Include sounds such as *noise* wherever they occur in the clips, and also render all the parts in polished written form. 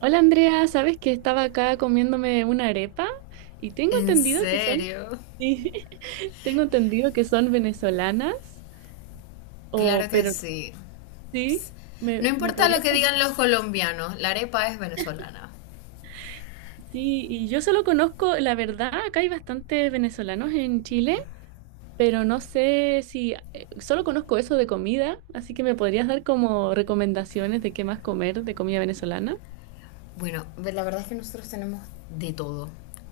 Hola Andrea, ¿sabes que estaba acá comiéndome una arepa? Y tengo ¿En entendido que son, serio? sí, *laughs* tengo entendido que son venezolanas, o, Claro que pero sí. sí, No me importa lo podría que digan contar. los colombianos, la arepa es venezolana. Sí, y yo solo conozco, la verdad, acá hay bastantes venezolanos en Chile, pero no sé si, solo conozco eso de comida, así que me podrías dar como recomendaciones de qué más comer de comida venezolana. Bueno, la verdad es que nosotros tenemos de todo,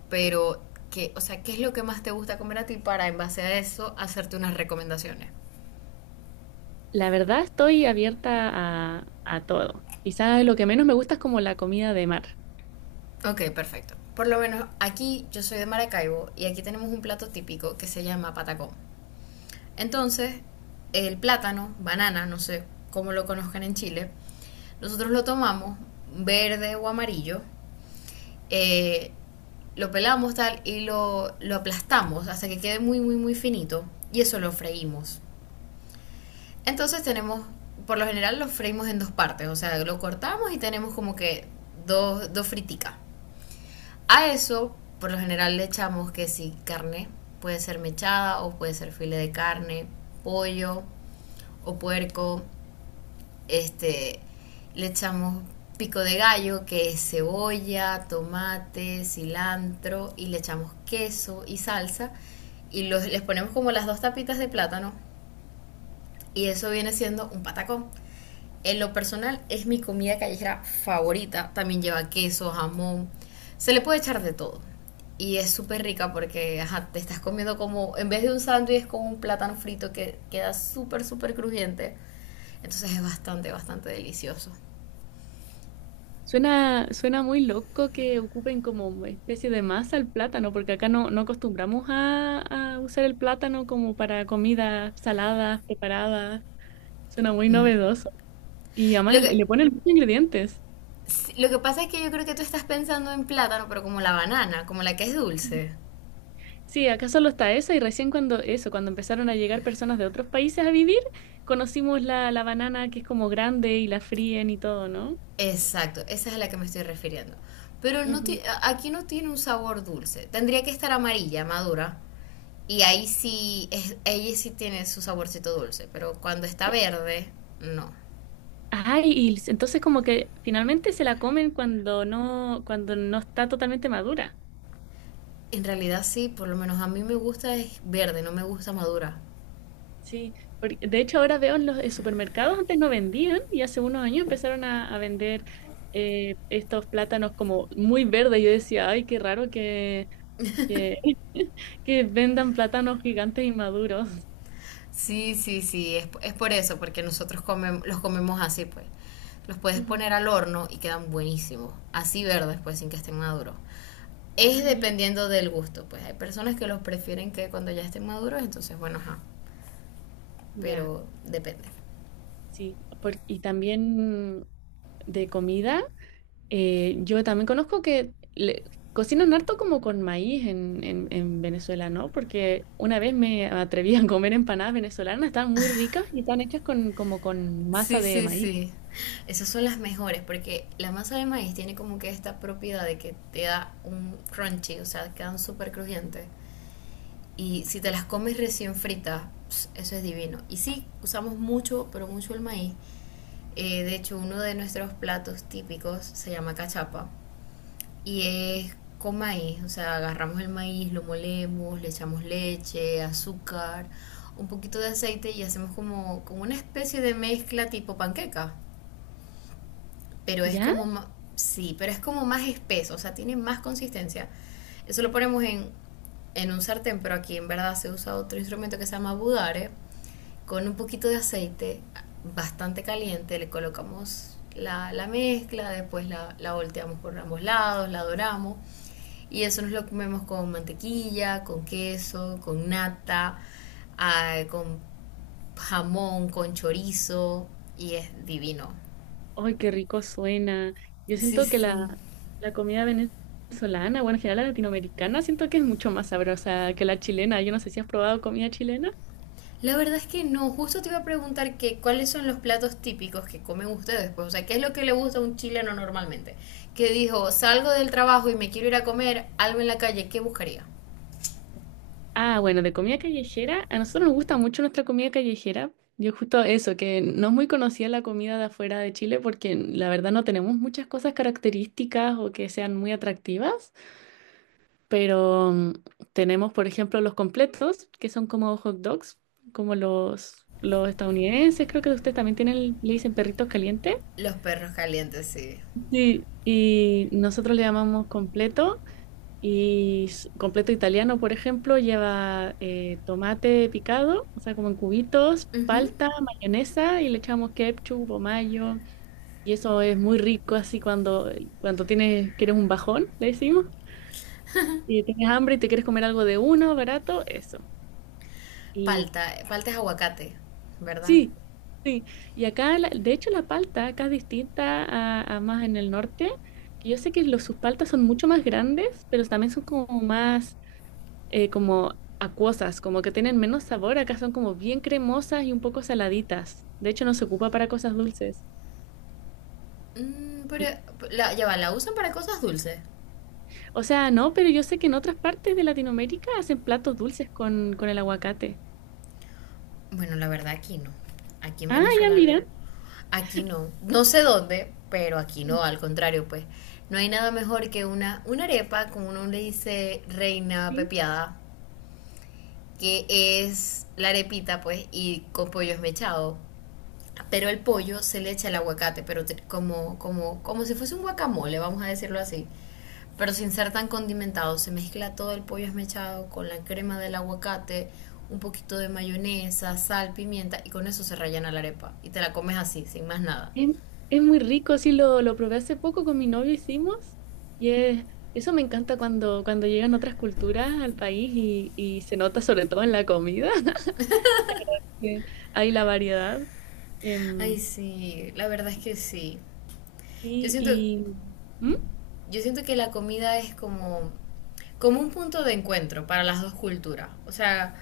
pero que, o sea, ¿qué es lo que más te gusta comer a ti para en base a eso hacerte unas recomendaciones? La verdad estoy abierta a todo. Quizás lo que menos me gusta es como la comida de mar. Ok, perfecto. Por lo menos aquí yo soy de Maracaibo y aquí tenemos un plato típico que se llama patacón. Entonces, el plátano, banana, no sé cómo lo conozcan en Chile, nosotros lo tomamos verde o amarillo, eh, lo pelamos tal y lo aplastamos hasta que quede muy, muy, muy finito. Y eso lo freímos. Entonces tenemos, por lo general lo freímos en dos partes, o sea, lo cortamos y tenemos como que dos friticas. A eso, por lo general le echamos que si carne, puede ser mechada o puede ser filete de carne, pollo o puerco, este, le echamos pico de gallo, que es cebolla, tomate, cilantro, y le echamos queso y salsa, y les ponemos como las dos tapitas de plátano, y eso viene siendo un patacón. En lo personal es mi comida callejera favorita, también lleva queso, jamón, se le puede echar de todo, y es súper rica porque ajá, te estás comiendo como, en vez de un sándwich, es como un plátano frito que queda súper, súper crujiente, entonces es bastante, bastante delicioso. Suena muy loco que ocupen como especie de masa el plátano, porque acá no, no acostumbramos a usar el plátano como para comidas saladas, preparadas. Suena muy novedoso. Y Lo además que, le ponen muchos ingredientes. sí, lo que pasa es que yo creo que tú estás pensando en plátano, pero como la banana, como la que es dulce. Sí, acá solo está eso y recién cuando eso, cuando empezaron a llegar personas de otros países a vivir, conocimos la banana que es como grande y la fríen y todo, ¿no? Exacto, esa es a la que me estoy refiriendo. Pero Ujú. Aquí no tiene un sabor dulce. Tendría que estar amarilla, madura. Y ahí sí, ella sí tiene su saborcito dulce. Pero cuando está Eh, verde, no. Ay, y s- entonces como que finalmente se la comen cuando no está totalmente madura. En realidad sí, por lo menos a mí me gusta es verde, no me gusta madura. Sí, porque de hecho ahora veo en los en supermercados, antes no vendían y hace unos años empezaron a vender estos plátanos como muy verdes. Yo decía, ay, qué raro que, *laughs* que vendan plátanos gigantes y maduros. Sí, sí, sí, es por eso, porque los comemos así, pues. Los puedes Ujú. poner al horno y quedan buenísimos, así verdes, pues, sin que estén maduros. Ah, Es mira, dependiendo del gusto, pues. Hay personas que los prefieren que cuando ya estén maduros, entonces, bueno, ajá, ya, pero depende. sí. Por y también de comida. Yo también conozco que le cocinan harto como con maíz en Venezuela, ¿no? Porque una vez me atreví a comer empanadas venezolanas, están muy ricas y están hechas con, como con masa Sí, de sí, maíz. sí. Esas son las mejores, porque la masa de maíz tiene como que esta propiedad de que te da un crunchy, o sea, quedan súper crujientes. Y si te las comes recién fritas, pss, eso es divino. Y sí, usamos mucho, pero mucho el maíz. De hecho, uno de nuestros platos típicos se llama cachapa y es con maíz. O sea, agarramos el maíz, lo molemos, le echamos leche, azúcar, un poquito de aceite y hacemos como, como una especie de mezcla tipo panqueca, pero es ¿Ya? como, sí, pero es como más espeso, o sea, tiene más consistencia. Eso lo ponemos en un sartén, pero aquí en verdad se usa otro instrumento que se llama budare, con un poquito de aceite bastante caliente, le colocamos la mezcla, después la volteamos por ambos lados, la doramos, y eso nos lo comemos con mantequilla, con queso, con nata, ah, con jamón, con chorizo, y es divino. ¡Ay, qué rico suena! Yo Sí, siento que sí. la comida venezolana, bueno, en general la latinoamericana, siento que es mucho más sabrosa que la chilena. Yo no sé si has probado comida chilena. La verdad es que no, justo te iba a preguntar que cuáles son los platos típicos que comen ustedes, pues, o sea, qué es lo que le gusta a un chileno normalmente. Que dijo, salgo del trabajo y me quiero ir a comer algo en la calle, ¿qué buscaría? Ah, bueno, de comida callejera, a nosotros nos gusta mucho nuestra comida callejera. Yo justo eso, que no es muy conocida la comida de afuera de Chile porque la verdad no tenemos muchas cosas características o que sean muy atractivas, pero tenemos, por ejemplo, los completos, que son como hot dogs, como los estadounidenses, creo que ustedes también tienen, le dicen perritos calientes. Los perros calientes, sí. Sí, y nosotros le llamamos completo. Y s- completo italiano, por ejemplo, lleva tomate picado, o sea, como en cubitos, Ujú. palta, mayonesa y le echamos ketchup o mayo. Y eso es muy rico así cuando, cuando tienes, quieres un bajón, le decimos, y tienes hambre y te quieres comer algo de uno, barato, eso. Y Palta, palta es aguacate, ¿verdad? sí, sí. Y acá, la de hecho, la palta acá es distinta a más en el norte, que yo sé que los, sus paltas son mucho más grandes, pero también son como más como acuosas, como que tienen menos sabor. Acá son como bien cremosas y un poco saladitas. De hecho, no se ocupa para cosas dulces. Mm, pero Y ya va, ¿la usan para cosas dulces? o sea, no, pero yo sé que en otras partes de Latinoamérica hacen platos dulces con el aguacate. Bueno, la verdad aquí no. Aquí en Ah, ya Venezuela no. mira. Aquí no. No sé dónde, pero aquí no, Sí, al contrario, pues. No hay nada mejor que una arepa, como uno le dice reina sí. pepiada, que es la arepita, pues, y con pollo esmechado. Pero el pollo se le echa el aguacate, pero como, como si fuese un guacamole, vamos a decirlo así. Pero sin ser tan condimentado, se mezcla todo el pollo esmechado con la crema del aguacate, un poquito de mayonesa, sal, pimienta, y con eso se rellena la arepa. Y te la comes así, sin más nada. Es, es muy rico, sí, lo probé hace poco con mi novio, hicimos. Y es eso me encanta cuando, cuando llegan otras culturas al país y se nota sobre todo en la comida. *laughs* Sí, hay la variedad. Ay, Em, sí, la verdad es que sí. Yo Sí, siento, y... ¿Mm? yo siento que la comida es como, como un punto de encuentro para las dos culturas. O sea,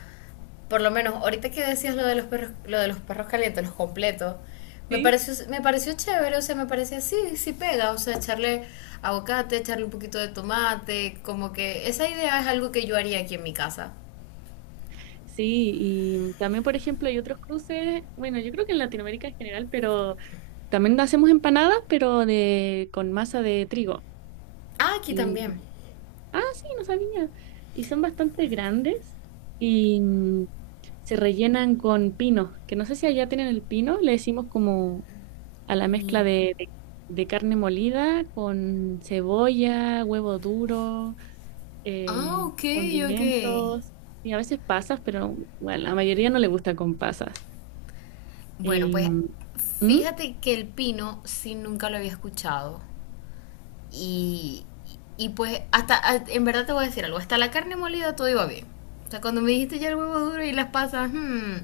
por lo menos ahorita que decías lo de los perros, lo de los perros calientes, los completos, Sí. Me pareció chévere, o sea, me parecía sí, sí pega, o sea, echarle aguacate, echarle un poquito de tomate, como que esa idea es algo que yo haría aquí en mi casa. Sí, y también, por ejemplo, hay otros cruces, bueno, yo creo que en Latinoamérica en general, pero también hacemos empanadas, pero de con masa de trigo. Ah, aquí Y, también. ah, sí, no sabía. Y son bastante grandes y se rellenan con pinos, que no sé si allá tienen el pino, le decimos como a la mezcla Ni. De carne molida con cebolla, huevo duro, Ah, ok, ok. condimentos y a veces pasas, pero bueno, la mayoría no le gusta con pasas. Bueno, Y, pues ¿mm? fíjate que el pino sí nunca lo había escuchado. Y, y pues hasta, en verdad te voy a decir algo, hasta la carne molida todo iba bien. O sea, cuando me dijiste ya el huevo duro y las pasas,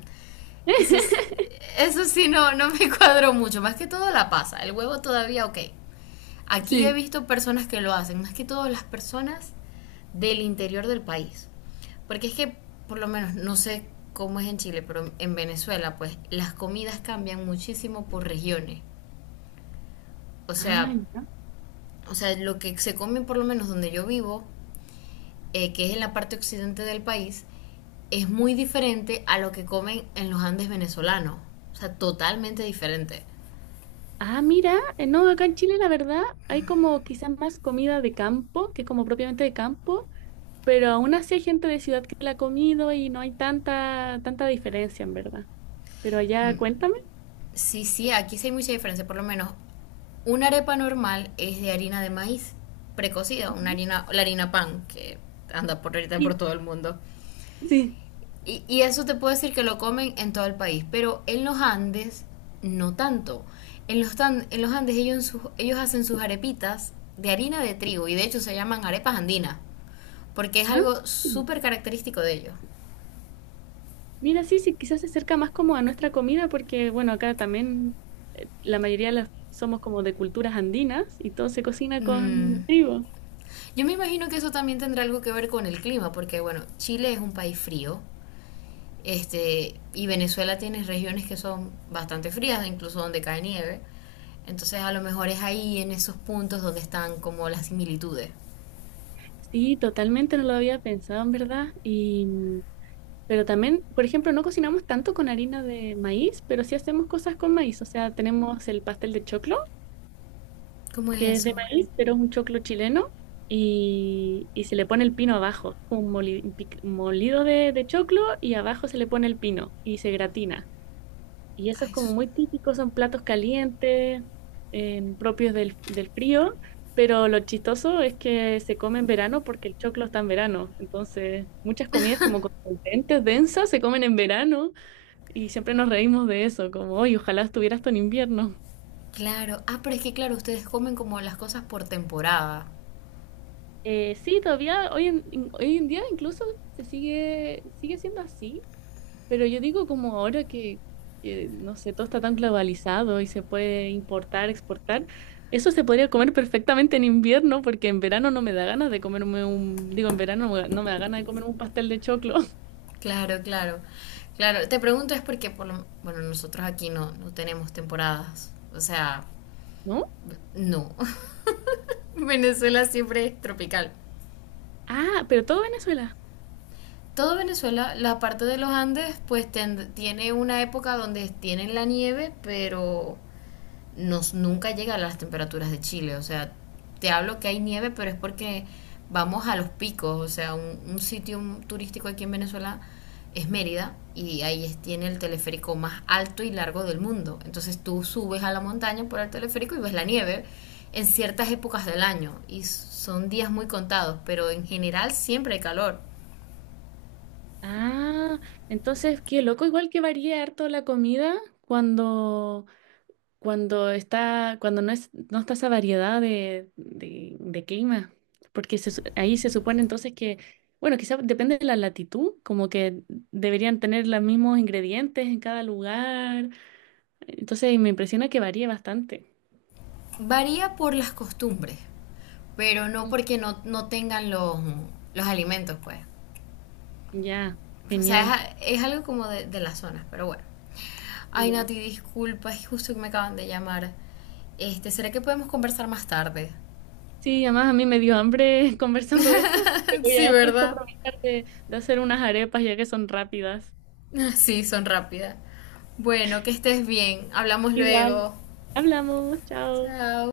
eso, eso sí no, no me *laughs* cuadró mucho. Más que todo la pasa, el huevo todavía ok. Aquí he Sí. visto personas que lo hacen, más que todo las personas del interior del país. Porque es que, por lo menos, no sé cómo es en Chile, pero en Venezuela, pues las comidas cambian muchísimo por regiones. O Ah, sea, ya. o sea, lo que se come, por lo menos donde yo vivo, que es en la parte occidente del país, es muy diferente a lo que comen en los Andes venezolanos. O sea, totalmente diferente. Ah, mira, no, acá en Chile la verdad hay como quizás más comida de campo, que es como propiamente de campo, pero aún así hay gente de ciudad que la ha comido y no hay tanta, tanta diferencia en verdad. Pero allá, cuéntame. Sí, sí, aquí sí hay mucha diferencia. Por lo menos, una arepa normal es de harina de maíz precocida, una Ujú. harina, la harina pan, que anda por ahorita por Sí, todo el mundo. sí. Y eso te puedo decir que lo comen en todo el país, pero en los Andes no tanto. En los Andes ellos, ellos hacen sus arepitas de harina de trigo y de hecho se llaman arepas andinas, porque es Ah. algo súper característico de ellos. Mira, sí, sí, quizás se acerca más como a nuestra comida porque, bueno, acá también la mayoría de las somos como de culturas andinas y todo se cocina con Mm, trigo. yo me imagino que eso también tendrá algo que ver con el clima, porque bueno, Chile es un país frío. Este, y Venezuela tiene regiones que son bastante frías, incluso donde cae nieve. Entonces a lo mejor es ahí en esos puntos donde están como las similitudes. Sí, totalmente no lo había pensado, en verdad. Y, pero también, por ejemplo, no cocinamos tanto con harina de maíz, pero sí hacemos cosas con maíz. O sea, tenemos el pastel de choclo, ¿Cómo es que es de eso? maíz, pero es un choclo chileno. Y se le pone el pino abajo, como un moli- un pic- molido de choclo y abajo se le pone el pino y se gratina. Y eso es Ay, como muy típico, son platos calientes, propios del, del frío, pero lo chistoso es que se come en verano porque el choclo está en verano. Entonces, muchas comidas como contundentes, densas, se comen en verano y siempre nos reímos de eso, como, hoy ojalá estuviera esto en invierno. claro. Ah, pero es que claro, ustedes comen como las cosas por temporada. Sí, todavía hoy en, in- hoy en día incluso sigue siendo así. Pero yo digo como ahora que, no sé, todo está tan globalizado y se puede importar, exportar, eso se podría comer perfectamente en invierno porque en verano no me da ganas de comerme un, digo, en verano no me da ganas de comerme un pastel de choclo, *laughs* Claro, claro. Claro, te pregunto es porque bueno, nosotros aquí no tenemos temporadas. O sea, ¿no? no. *laughs* Venezuela siempre es tropical. Ah, pero todo Venezuela. Todo Venezuela, la parte de los Andes, pues tiene una época donde tienen la nieve, pero nunca llega a las temperaturas de Chile. O sea, te hablo que hay nieve, pero es porque vamos a los picos. O sea, un sitio turístico aquí en Venezuela es Mérida y tiene el teleférico más alto y largo del mundo. Entonces tú subes a la montaña por el teleférico y ves la nieve en ciertas épocas del año y son días muy contados, pero en general siempre hay calor. Ah, entonces, qué loco, igual que varía harto la comida cuando cuando está, cuando no es, no está esa variedad de clima, porque se su- ahí se supone entonces que, bueno, quizás depende de la latitud, como que deberían tener los mismos ingredientes en cada lugar, entonces me impresiona que varíe bastante. Varía por las costumbres, pero no Mm. porque no tengan los alimentos, pues. Ya, O genial. sea, es algo como de las zonas, pero bueno. Ay, Ya. Nati, disculpa, es justo que me acaban de llamar. Este, ¿será que podemos conversar más tarde? Sí, además a mí me dio hambre *laughs* conversando de esto, *laughs* así que voy *laughs* Sí, a justo ¿verdad? aprovechar de hacer unas arepas ya que son rápidas. *laughs* Sí, son rápidas. Bueno, que estés bien. Hablamos Igual, luego. hablamos, chao. Chao.